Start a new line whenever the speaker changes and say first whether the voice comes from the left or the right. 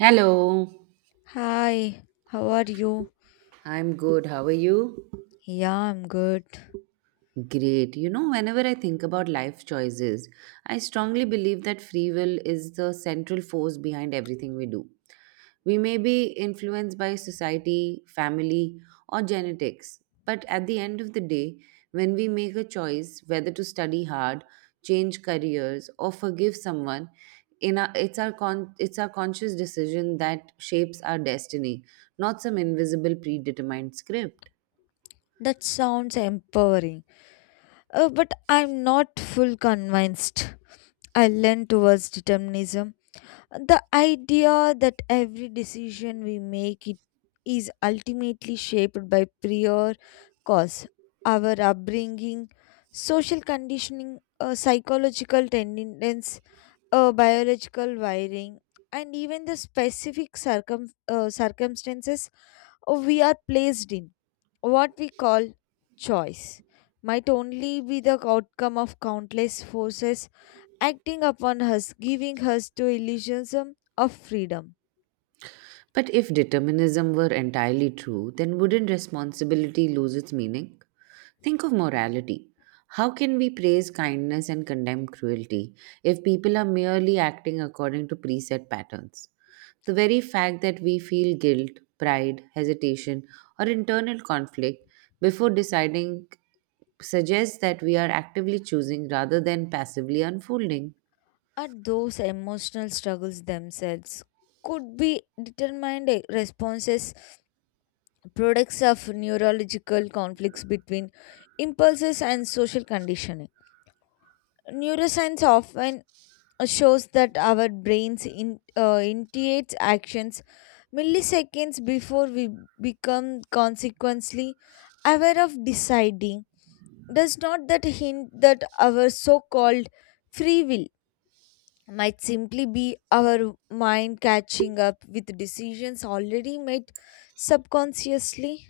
right: Hello.
left: Hi, how are you?
right: I'm good. How are you?
left: Yeah, I'm good.
right: Great. You know, whenever I think about life choices, I strongly believe that free will is the central force behind everything we do. We may be influenced by society, family, or genetics, but at the end of the day, when we make a choice whether to study hard, change careers, or forgive someone, in our, it's our con- it's our conscious decision that shapes our destiny, not some invisible predetermined script.
left: That sounds empowering. But I'm not full convinced. I lean towards determinism. The idea that every decision we make it is ultimately shaped by prior cause, our upbringing, social conditioning, psychological tendencies, biological wiring, and even the specific circumstances we are placed in what we call choice might only be the outcome of countless forces acting upon us, giving us to illusions of freedom.
right: But if determinism were entirely true, then wouldn't responsibility lose its meaning? Think of morality. How can we praise kindness and condemn cruelty if people are merely acting according to preset patterns? The very fact that we feel guilt, pride, hesitation, or internal conflict before deciding suggests that we are actively choosing rather than passively unfolding.
left: But those emotional struggles themselves could be determined responses, products of neurological conflicts between impulses and social conditioning. Neuroscience often shows that our brains initiates actions milliseconds before we become consequently aware of deciding. Does not that hint that our so called free will might simply be our mind catching up with decisions already made subconsciously.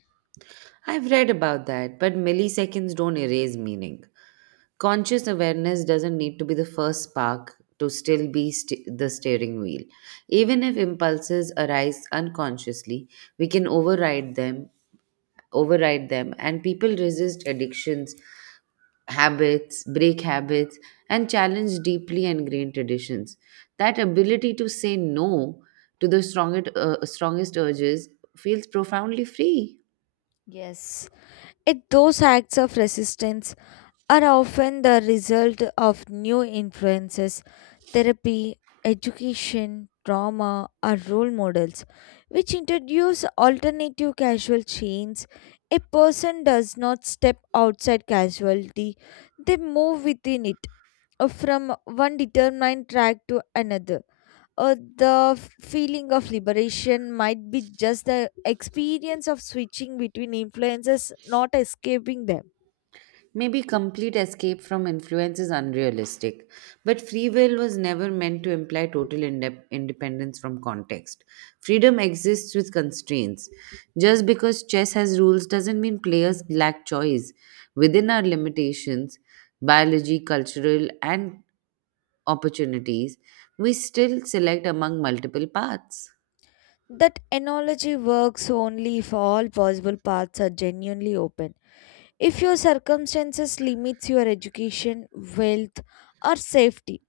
right: I've read about that, but milliseconds don't erase meaning. Conscious awareness doesn't need to be the first spark to still be the steering wheel. Even if impulses arise unconsciously, we can override them, and people resist addictions, habits, break habits, and challenge deeply ingrained traditions. That ability to say no to the strongest urges feels profoundly free.
left: Yes, it, those acts of resistance are often the result of new influences therapy, education, trauma are role models which introduce alternative casual chains. A person does not step outside casualty, they move within it from one determined track to another. The feeling of liberation might be just the experience of switching between influences, not escaping them.
right: Maybe complete escape from influence is unrealistic, but free will was never meant to imply total independence from context. Freedom exists with constraints. Just because chess has rules doesn't mean players lack choice. Within our limitations, biology, cultural, and opportunities, we still select among multiple paths.
left: That analogy works only if all possible paths are genuinely open. If your circumstances limits your education, wealth, or safety,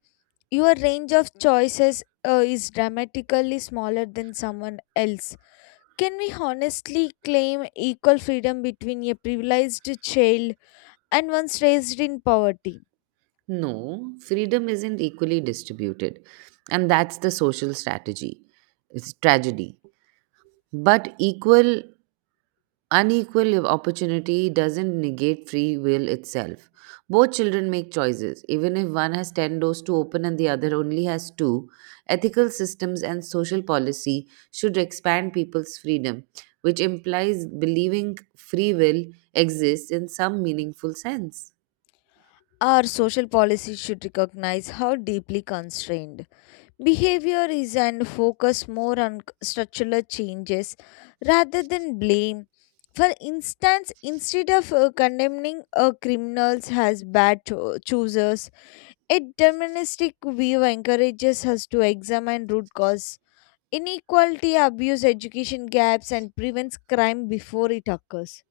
left: your range of choices is dramatically smaller than someone else. Can we honestly claim equal freedom between a privileged child and one raised in poverty?
right: No, freedom isn't equally distributed, and that's the social strategy. It's tragedy. But equal, unequal opportunity doesn't negate free will itself. Both children make choices. Even if one has 10 doors to open and the other only has two, ethical systems and social policy should expand people's freedom, which implies believing free will exists in some meaningful sense.
left: Our social policies should recognize how deeply constrained behavior is and focus more on structural changes rather than blame. For instance, instead of condemning criminals as bad choosers, a deterministic view encourages us to examine root cause, inequality, abuse, education gaps, and prevents crime before it occurs.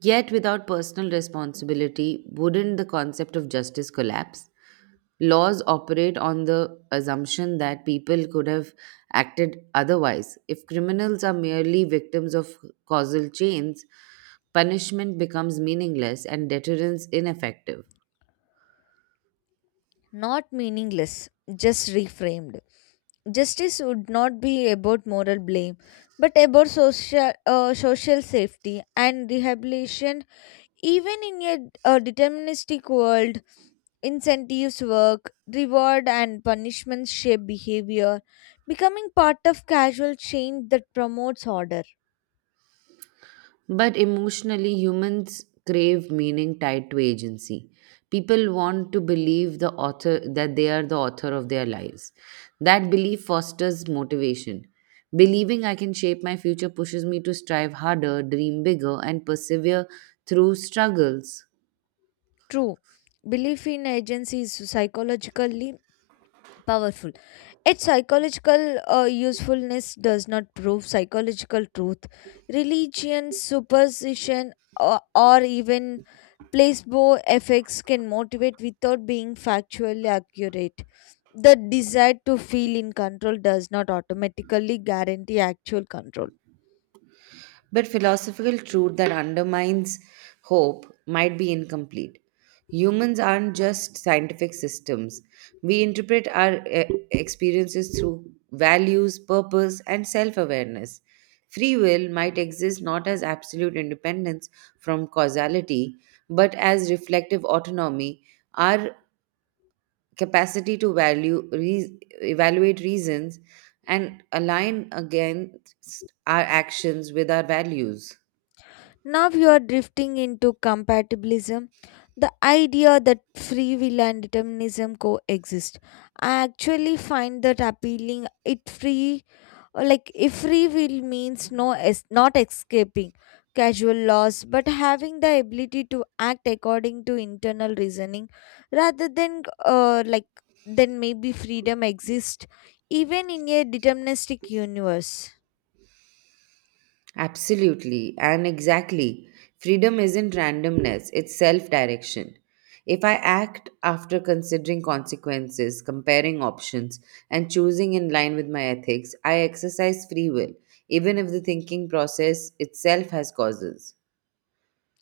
right: Yet, without personal responsibility, wouldn't the concept of justice collapse? Laws operate on the assumption that people could have acted otherwise. If criminals are merely victims of causal chains, punishment becomes meaningless and deterrence ineffective.
left: Not meaningless, just reframed. Justice would not be about moral blame, but about social safety and rehabilitation. Even in a deterministic world, incentives work, reward and punishment shape behavior, becoming part of casual change that promotes order.
right: But emotionally, humans crave meaning tied to agency. People want to believe the author that they are the author of their lives. That belief fosters motivation. Believing I can shape my future pushes me to strive harder, dream bigger, and persevere through struggles.
left: True, belief in agency is psychologically powerful its psychological usefulness does not prove psychological truth religion superstition or even placebo effects can motivate without being factually accurate the desire to feel in control does not automatically guarantee actual control.
right: But philosophical truth that undermines hope might be incomplete. Humans aren't just scientific systems. We interpret our experiences through values, purpose, and self awareness. Free will might exist not as absolute independence from causality, but as reflective autonomy, our capacity to value, evaluate reasons, and align against our actions with our values.
left: Now you are drifting into compatibilism, the idea that free will and determinism coexist. I actually find that appealing. It free, like if free will means no, not escaping casual laws, but having the ability to act according to internal reasoning, rather than then maybe freedom exists even in a deterministic universe.
right: Absolutely, and exactly. Freedom isn't randomness, it's self direction. If I act after considering consequences, comparing options, and choosing in line with my ethics, I exercise free will, even if the thinking process itself has causes.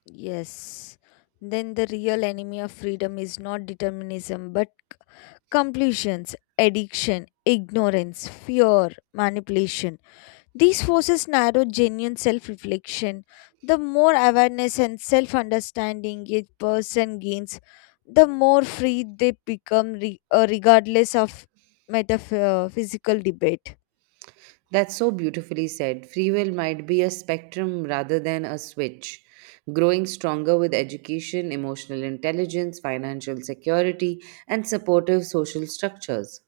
left: Yes. Then the real enemy of freedom is not determinism but compulsions, addiction, ignorance, fear, manipulation. These forces narrow genuine self reflection. The more awareness and self understanding a person gains, the more free they become, regardless of metaphysical debate.
right: That's so beautifully said. Free will might be a spectrum rather than a switch, growing stronger with education, emotional intelligence, financial security, and supportive social structures.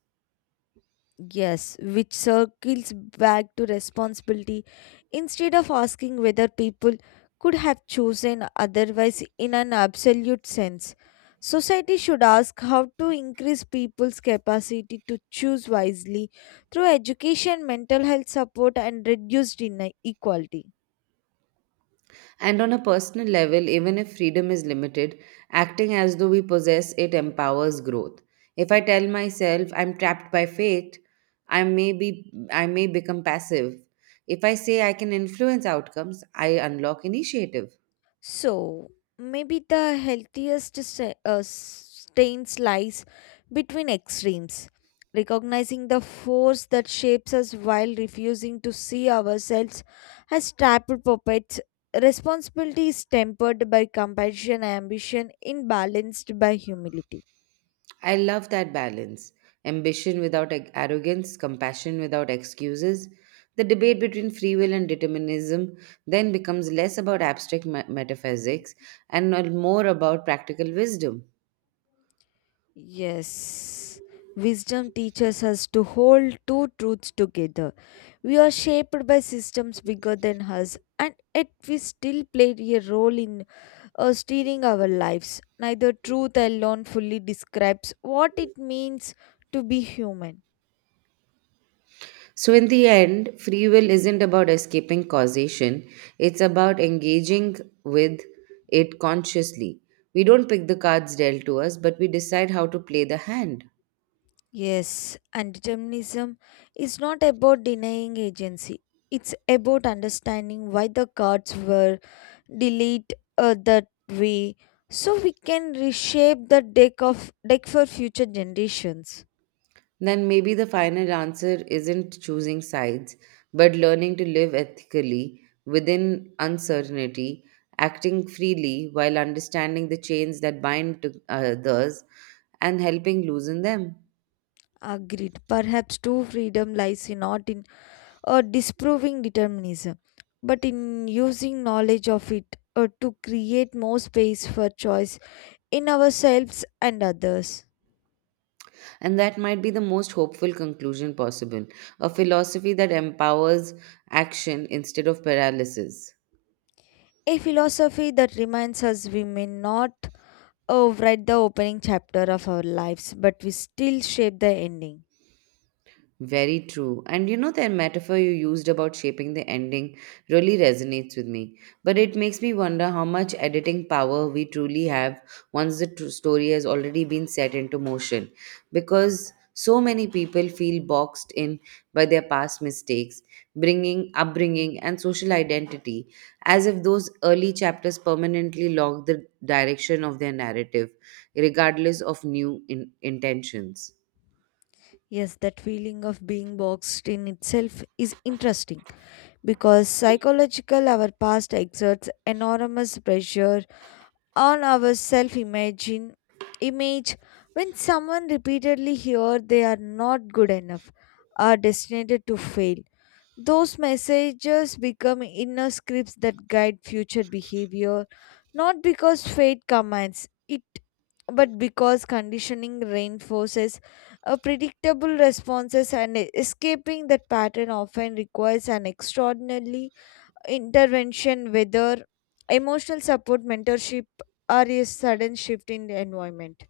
left: Yes, which circles back to responsibility instead of asking whether people could have chosen otherwise in an absolute sense. Society should ask how to increase people's capacity to choose wisely through education, mental health support, and reduced inequality.
right: And on a personal level, even if freedom is limited, acting as though we possess it empowers growth. If I tell myself I'm trapped by fate, I may become passive. If I say I can influence outcomes, I unlock initiative.
left: So, maybe the healthiest stance lies between extremes, recognizing the force that shapes us while refusing to see ourselves as trapped puppets. Responsibility is tempered by compassion, ambition, imbalanced by humility.
right: I love that balance. Ambition without arrogance, compassion without excuses. The debate between free will and determinism then becomes less about abstract metaphysics and more about practical wisdom.
left: Yes, wisdom teaches us to hold two truths together. We are shaped by systems bigger than us, and yet we still play a role in steering our lives. Neither truth alone fully describes what it means to be human.
right: So, in the end, free will isn't about escaping causation, it's about engaging with it consciously. We don't pick the cards dealt to us, but we decide how to play the hand.
left: Yes, and determinism is not about denying agency. It's about understanding why the cards were delayed that way, so we can reshape the deck of deck for future generations.
right: Then maybe the final answer isn't choosing sides, but learning to live ethically within uncertainty, acting freely while understanding the chains that bind to others and helping loosen them.
left: Agreed. Perhaps true freedom lies in not in disproving determinism, but in using knowledge of it to create more space for choice in ourselves and others.
right: And that might be the most hopeful conclusion possible, a philosophy that empowers action instead of paralysis.
left: A philosophy that reminds us we may not write the opening chapter of our lives, but we still shape the ending.
right: Very true. And you know, that metaphor you used about shaping the ending really resonates with me. But it makes me wonder how much editing power we truly have once the story has already been set into motion. Because so many people feel boxed in by their past mistakes, upbringing, and social identity, as if those early chapters permanently lock the direction of their narrative, regardless of new intentions.
left: Yes, that feeling of being boxed in itself is interesting because psychological our past exerts enormous pressure on our self imagine image when someone repeatedly hear they are not good enough are destined to fail those messages become inner scripts that guide future behavior, not because fate commands it, but because conditioning reinforces a predictable responses and escaping that pattern often requires an extraordinary intervention, whether emotional support, mentorship, or a sudden shift in the environment.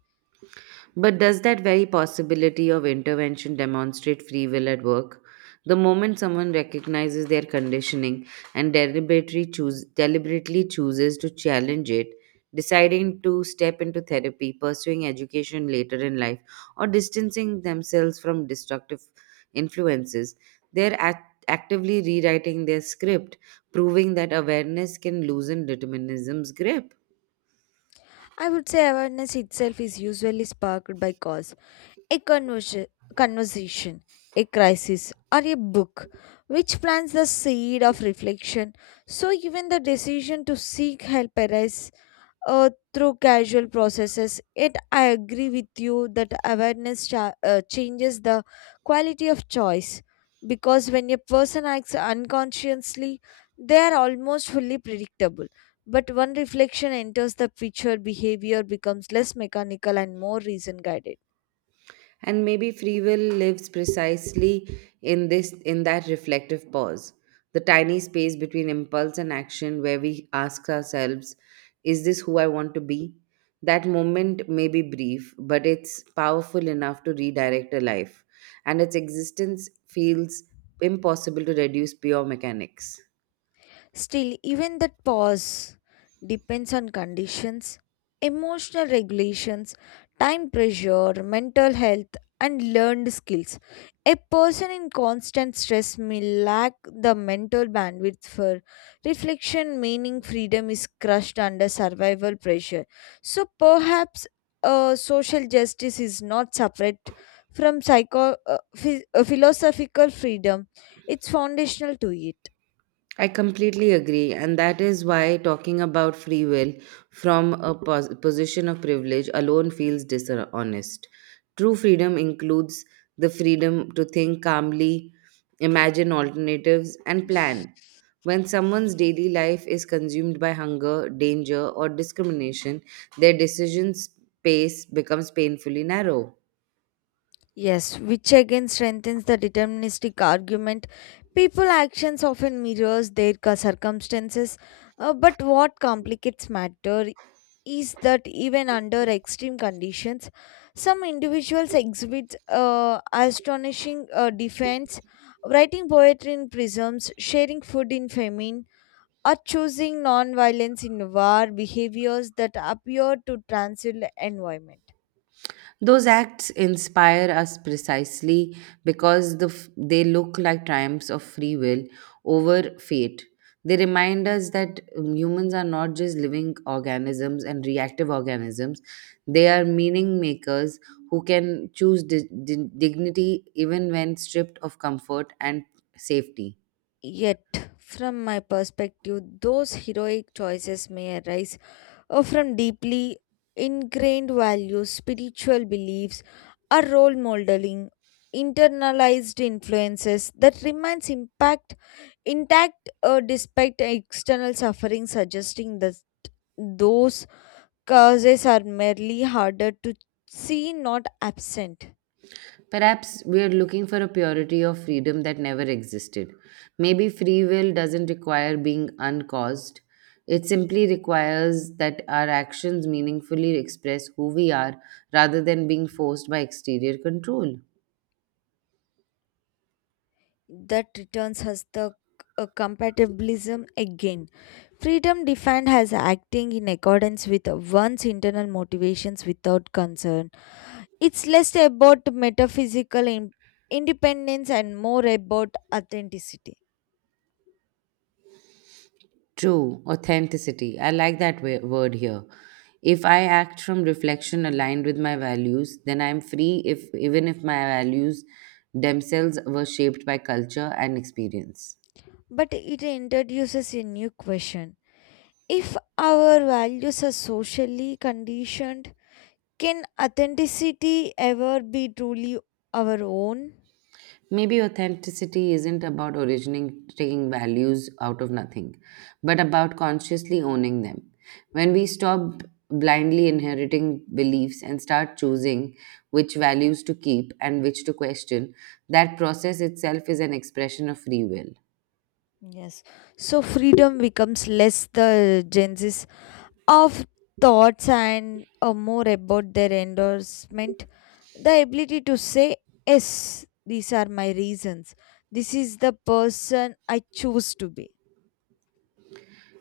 right: But does that very possibility of intervention demonstrate free will at work? The moment someone recognizes their conditioning and deliberately chooses to challenge it, deciding to step into therapy, pursuing education later in life, or distancing themselves from destructive influences, they're actively rewriting their script, proving that awareness can loosen determinism's grip.
left: I would say awareness itself is usually sparked by cause a conversation, a crisis, or a book which plants the seed of reflection. So, even the decision to seek help arises through casual processes. Yet, I agree with you that awareness changes the quality of choice because when a person acts unconsciously, they are almost fully predictable. But when reflection enters the picture, behavior becomes less mechanical and more reason guided.
right: And maybe free will lives precisely in that reflective pause, the tiny space between impulse and action where we ask ourselves, is this who I want to be? That moment may be brief, but it's powerful enough to redirect a life, and its existence feels impossible to reduce pure mechanics.
left: Still, even that pause depends on conditions, emotional regulations, time pressure, mental health, and learned skills. A person in constant stress may lack the mental bandwidth for reflection, meaning freedom is crushed under survival pressure. So perhaps social justice is not separate from philosophical freedom, it's foundational to it.
right: I completely agree, and that is why talking about free will from a position of privilege alone feels dishonest. True freedom includes the freedom to think calmly, imagine alternatives, and plan. When someone's daily life is consumed by hunger, danger, or discrimination, their decision space becomes painfully narrow.
left: Yes, which again strengthens the deterministic argument. People actions often mirrors their circumstances, but what complicates matter is that even under extreme conditions, some individuals exhibit astonishing defense, writing poetry in prisms, sharing food in famine, or choosing non-violence in war behaviors that appear to transcend environment.
right: Those acts inspire us precisely because they look like triumphs of free will over fate. They remind us that humans are not just living organisms and reactive organisms, they are meaning makers who can choose dignity even when stripped of comfort and safety.
left: Yet, from my perspective, those heroic choices may arise or from deeply ingrained values, spiritual beliefs, or role modeling, internalized influences that remains impact intact despite external suffering, suggesting that those causes are merely harder to see, not absent.
right: Perhaps we are looking for a purity of freedom that never existed. Maybe free will doesn't require being uncaused. It simply requires that our actions meaningfully express who we are rather than being forced by exterior control.
left: That returns us the compatibilism again. Freedom defined as acting in accordance with one's internal motivations without concern. It's less about metaphysical independence and more about authenticity.
right: True, authenticity. I like that word here. If I act from reflection aligned with my values, then I am free if even if my values themselves were shaped by culture and experience.
left: But it introduces a new question. If our values are socially conditioned, can authenticity ever be truly our own?
right: Maybe authenticity isn't about originating taking values out of nothing, but about consciously owning them. When we stop blindly inheriting beliefs and start choosing which values to keep and which to question, that process itself is an expression of free will.
left: Yes. So freedom becomes less the Gen Z's of thoughts and more about their endorsement. The ability to say, yes, these are my reasons. This is the person I choose to be.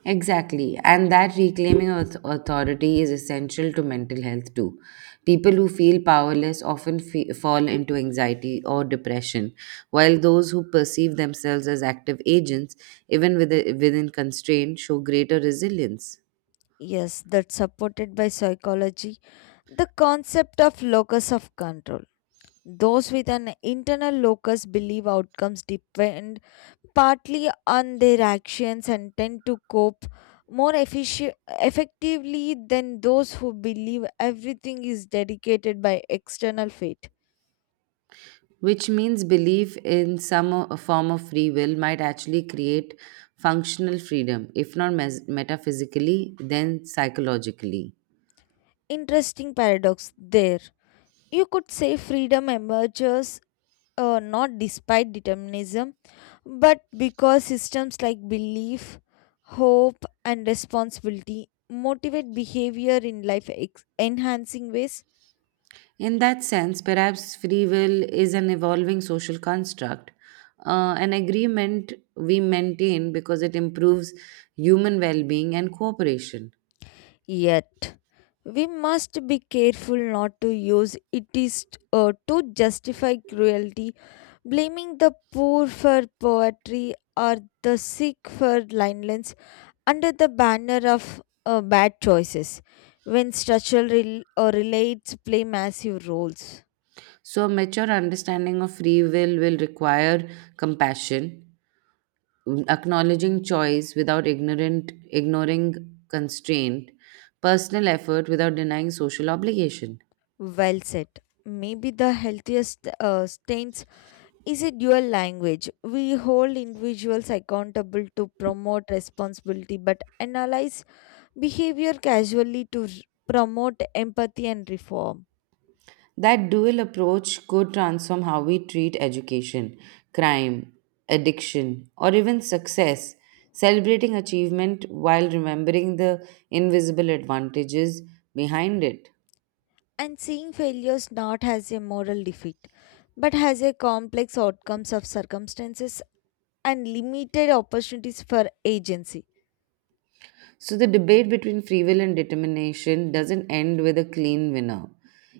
right: Exactly. And that reclaiming authority is essential to mental health too. People who feel powerless often fall into anxiety or depression, while those who perceive themselves as active agents, even within constraint, show greater resilience.
left: Yes, that's supported by psychology. The concept of locus of control. Those with an internal locus believe outcomes depend partly on their actions and tend to cope effectively than those who believe everything is dedicated by external fate.
right: Which means belief in some form of free will might actually create functional freedom, if not metaphysically, then psychologically.
left: Interesting paradox there. You could say freedom emerges not despite determinism, but because systems like belief, hope, and responsibility motivate behavior in life enhancing ways.
right: In that sense, perhaps free will is an evolving social construct, an agreement we maintain because it improves human well being and cooperation.
left: Yet, we must be careful not to use it is to justify cruelty, blaming the poor for poverty or the sick for blindness under the banner of bad choices when structural rel- or relates play massive roles.
right: So, a mature understanding of free will require compassion, acknowledging choice without ignoring constraint, personal effort without denying social obligation.
left: Well said. Maybe the healthiest stance is a dual language. We hold individuals accountable to promote responsibility but analyze behavior casually to promote empathy and reform.
right: That dual approach could transform how we treat education, crime, addiction, or even success, celebrating achievement while remembering the invisible advantages behind it.
left: And seeing failures not as a moral defeat but as a complex outcomes of circumstances and limited opportunities for agency.
right: So, the debate between free will and determination doesn't end with a clean winner.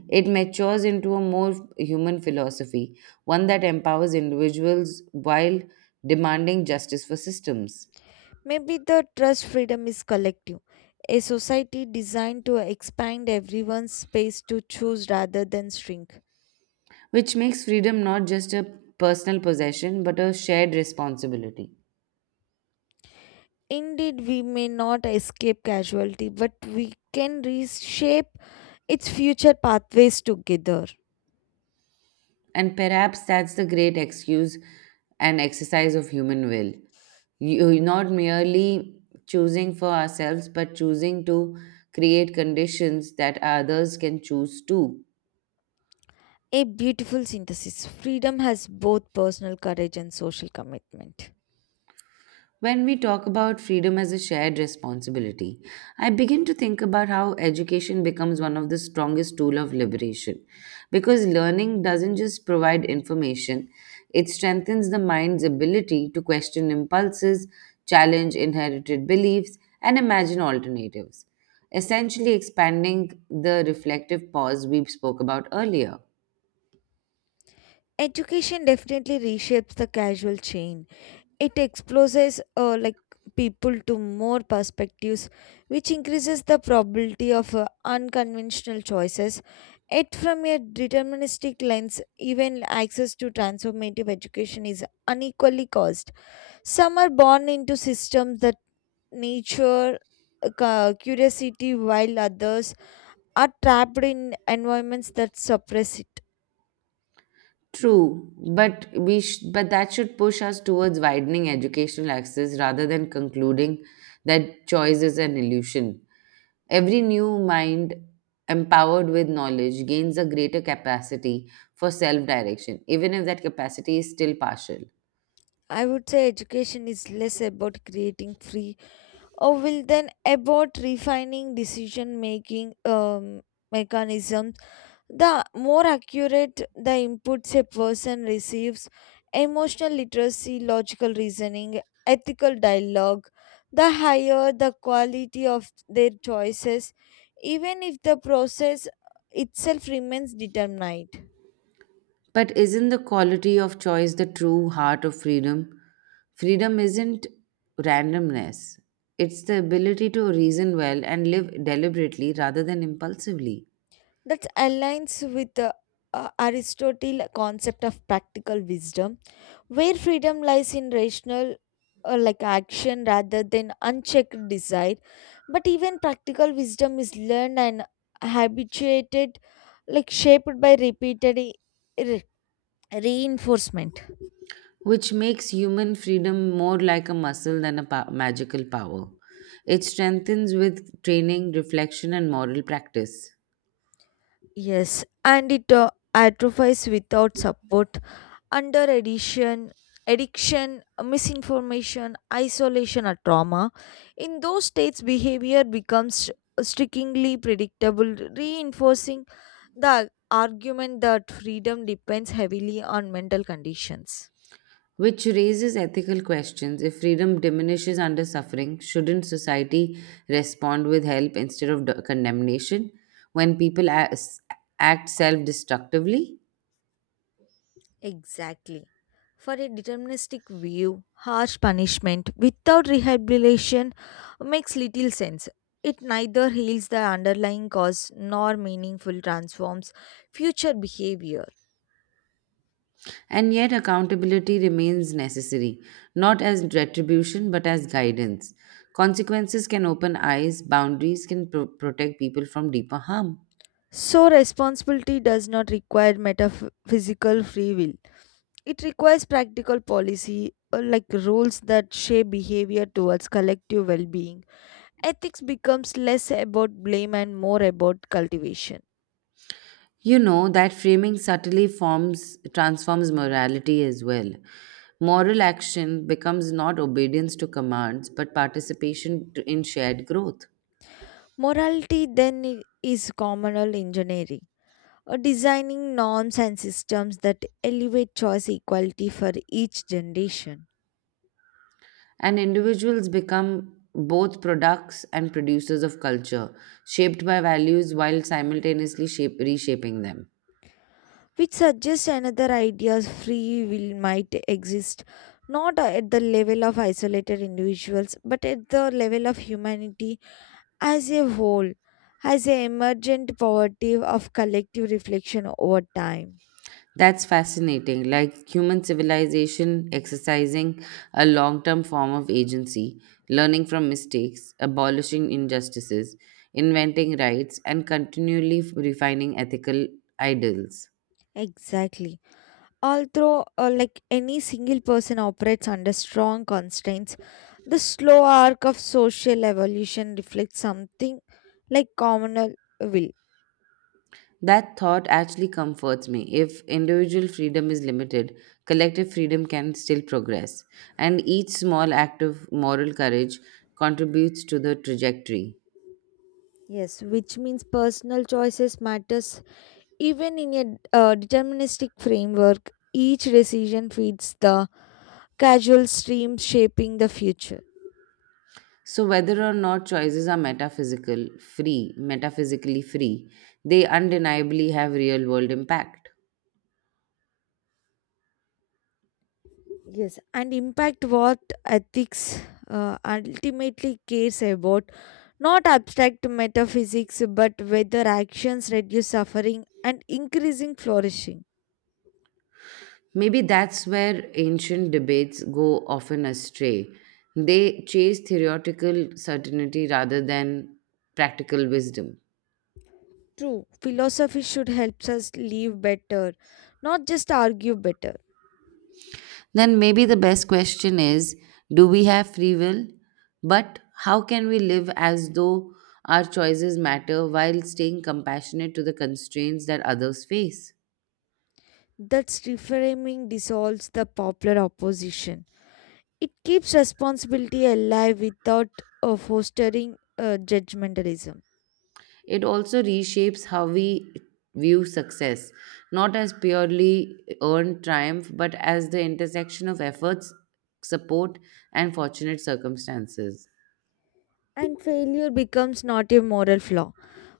right: It matures into a more human philosophy, one that empowers individuals while demanding justice for systems.
left: Maybe the trust freedom is collective, a society designed to expand everyone's space to choose rather than shrink.
right: Which makes freedom not just a personal possession but a shared responsibility.
left: Indeed, we may not escape casualty, but we can reshape its future pathways together.
right: And perhaps that's the great excuse and exercise of human will. You, not merely choosing for ourselves, but choosing to create conditions that others can choose too.
left: A beautiful synthesis. Freedom has both personal courage and social commitment.
right: When we talk about freedom as a shared responsibility, I begin to think about how education becomes one of the strongest tool of liberation because learning doesn't just provide information, it strengthens the mind's ability to question impulses, challenge inherited beliefs, and imagine alternatives, essentially expanding the reflective pause we spoke about earlier.
left: Education definitely reshapes the casual chain it exposes people to more perspectives, which increases the probability of unconventional choices. Yet, from a deterministic lens, even access to transformative education is unequally caused. Some are born into systems that nature curiosity, while others are trapped in environments that suppress it.
right: True, but that should push us towards widening educational access rather than concluding that choice is an illusion. Every new mind empowered with knowledge gains a greater capacity for self-direction, even if that capacity is still partial.
left: I would say education is less about creating free or will then abort refining decision making mechanisms the more accurate the inputs a person receives emotional literacy logical reasoning ethical dialogue the higher the quality of their choices even if the process itself remains determined
right: But isn't the quality of choice the true heart of freedom? Freedom isn't randomness. It's the ability to reason well and live deliberately rather than impulsively.
left: that aligns with the aristotle concept of practical wisdom where freedom lies in rational or like action rather than unchecked desire but even practical wisdom is learned and habituated like shaped by repeated reinforcement
right: Which makes human freedom more like a muscle than a magical power. It strengthens with training, reflection, and moral practice,
left: yes and it atrophies without support under addiction addiction misinformation isolation or trauma in those states behavior becomes strikingly predictable reinforcing the argument that freedom depends heavily on mental conditions
right: which raises ethical questions. If freedom diminishes under suffering, shouldn't society respond with help instead of condemnation when people act self destructively?
left: exactly for a deterministic view harsh punishment without rehabilitation makes little sense it neither heals the underlying cause nor meaningful transforms future behavior.
right: And yet, accountability remains necessary, not as retribution but as guidance. Consequences can open eyes, boundaries can protect people from deeper harm.
left: So, responsibility does not require metaphysical free will. It requires practical policy, like rules that shape behavior towards collective well being. Ethics becomes less about blame and more about cultivation.
right: You know that framing subtly forms transforms morality as well. Moral action becomes not obedience to commands but participation in shared growth.
left: Morality then is communal engineering, or designing norms and systems that elevate choice equality for each generation.
right: And individuals become both products and producers of culture, shaped by values while simultaneously reshaping them.
left: Which suggests another ideas free will might exist not at the level of isolated individuals but at the level of humanity as a whole as a emergent poverty of collective reflection over time
right: That's fascinating, like human civilization exercising a long term form of agency, learning from mistakes, abolishing injustices, inventing rights, and continually refining ethical ideals.
left: exactly although any single person operates under strong constraints the slow arc of social evolution reflects something like communal will
right: That thought actually comforts me. If individual freedom is limited, collective freedom can still progress, and each small act of moral courage contributes to the trajectory.
left: yes which means personal choices matters even in a deterministic framework, each decision feeds the causal stream shaping the future.
right: So whether or not choices are metaphysically free, they undeniably have real world impact.
left: Yes, and impact what ethics ultimately cares about, not abstract metaphysics, but whether actions reduce suffering and increasing flourishing.
right: Maybe that's where ancient debates go often astray. They chase theoretical certainty rather than practical wisdom.
left: True, philosophy should help us live better, not just argue better.
right: Then maybe the best question is do we have free will? But how can we live as though our choices matter while staying compassionate to the constraints that others face?
left: That reframing dissolves the popular opposition. It keeps responsibility alive without fostering judgmentalism.
right: It also reshapes how we view success, not as purely earned triumph, but as the intersection of efforts, support, and fortunate circumstances.
left: And failure becomes not a moral flaw,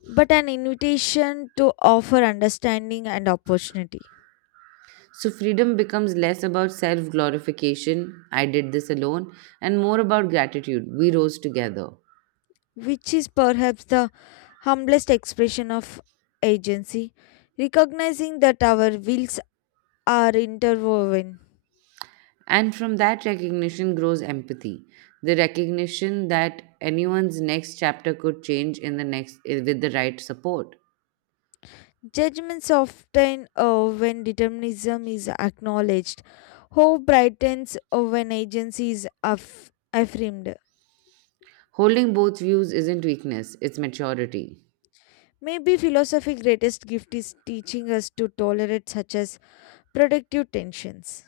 left: but an invitation to offer understanding and opportunity,
right: So, freedom becomes less about self glorification, I did this alone, and more about gratitude, we rose together.
left: which is perhaps the humblest expression of agency, recognizing that our wills are interwoven.
right: And from that recognition grows empathy. The recognition that anyone's next chapter could change in the next with the right support.
left: Judgments often when determinism is acknowledged. Hope brightens when agency is affirmed.
right: Holding both views isn't weakness, it's maturity.
left: Maybe philosophy's greatest gift is teaching us to tolerate such as productive tensions,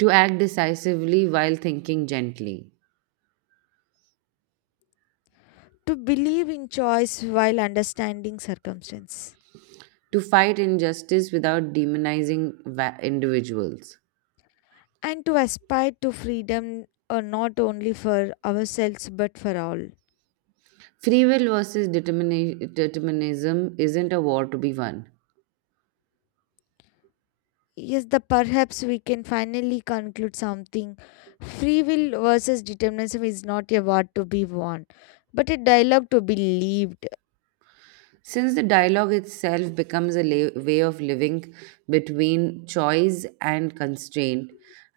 right: To act decisively while thinking gently.
left: to believe in choice while understanding circumstance,
right: To fight injustice without demonizing individuals.
left: and to aspire to freedom not only for ourselves but for all.
right: Free will versus determinism isn't a war to be won.
left: Yes, the perhaps we can finally conclude something. Free will versus determinism is not a war to be won, but a dialogue to be lived.
right: Since the dialogue itself becomes a way of living between choice and constraint,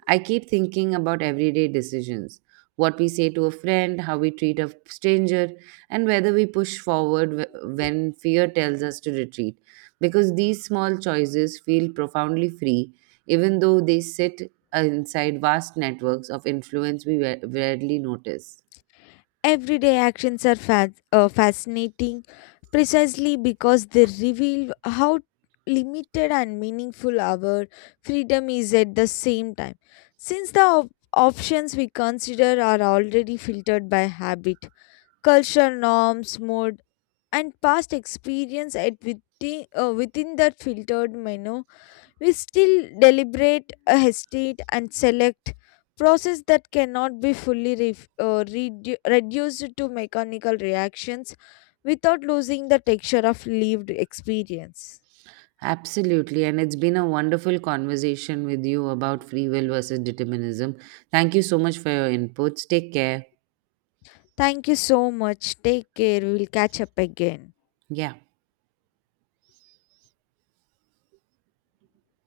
right: I keep thinking about everyday decisions, what we say to a friend, how we treat a stranger, and whether we push forward when fear tells us to retreat. Because these small choices feel profoundly free, even though they sit inside vast networks of influence we rarely notice.
left: Everyday actions are fascinating precisely because they reveal how limited and meaningful our freedom is at the same time. Since the options we consider are already filtered by habit, culture norms, mood, and past experience at within that filtered menu, we still deliberate, hesitate, and select process that cannot be fully reduced to mechanical reactions without losing the texture of lived experience.
right: Absolutely. And it's been a wonderful conversation with you about free will versus determinism. Thank you so much for your inputs. Take care.
left: Thank you so much. Take care. We will catch up again.
right: Yeah.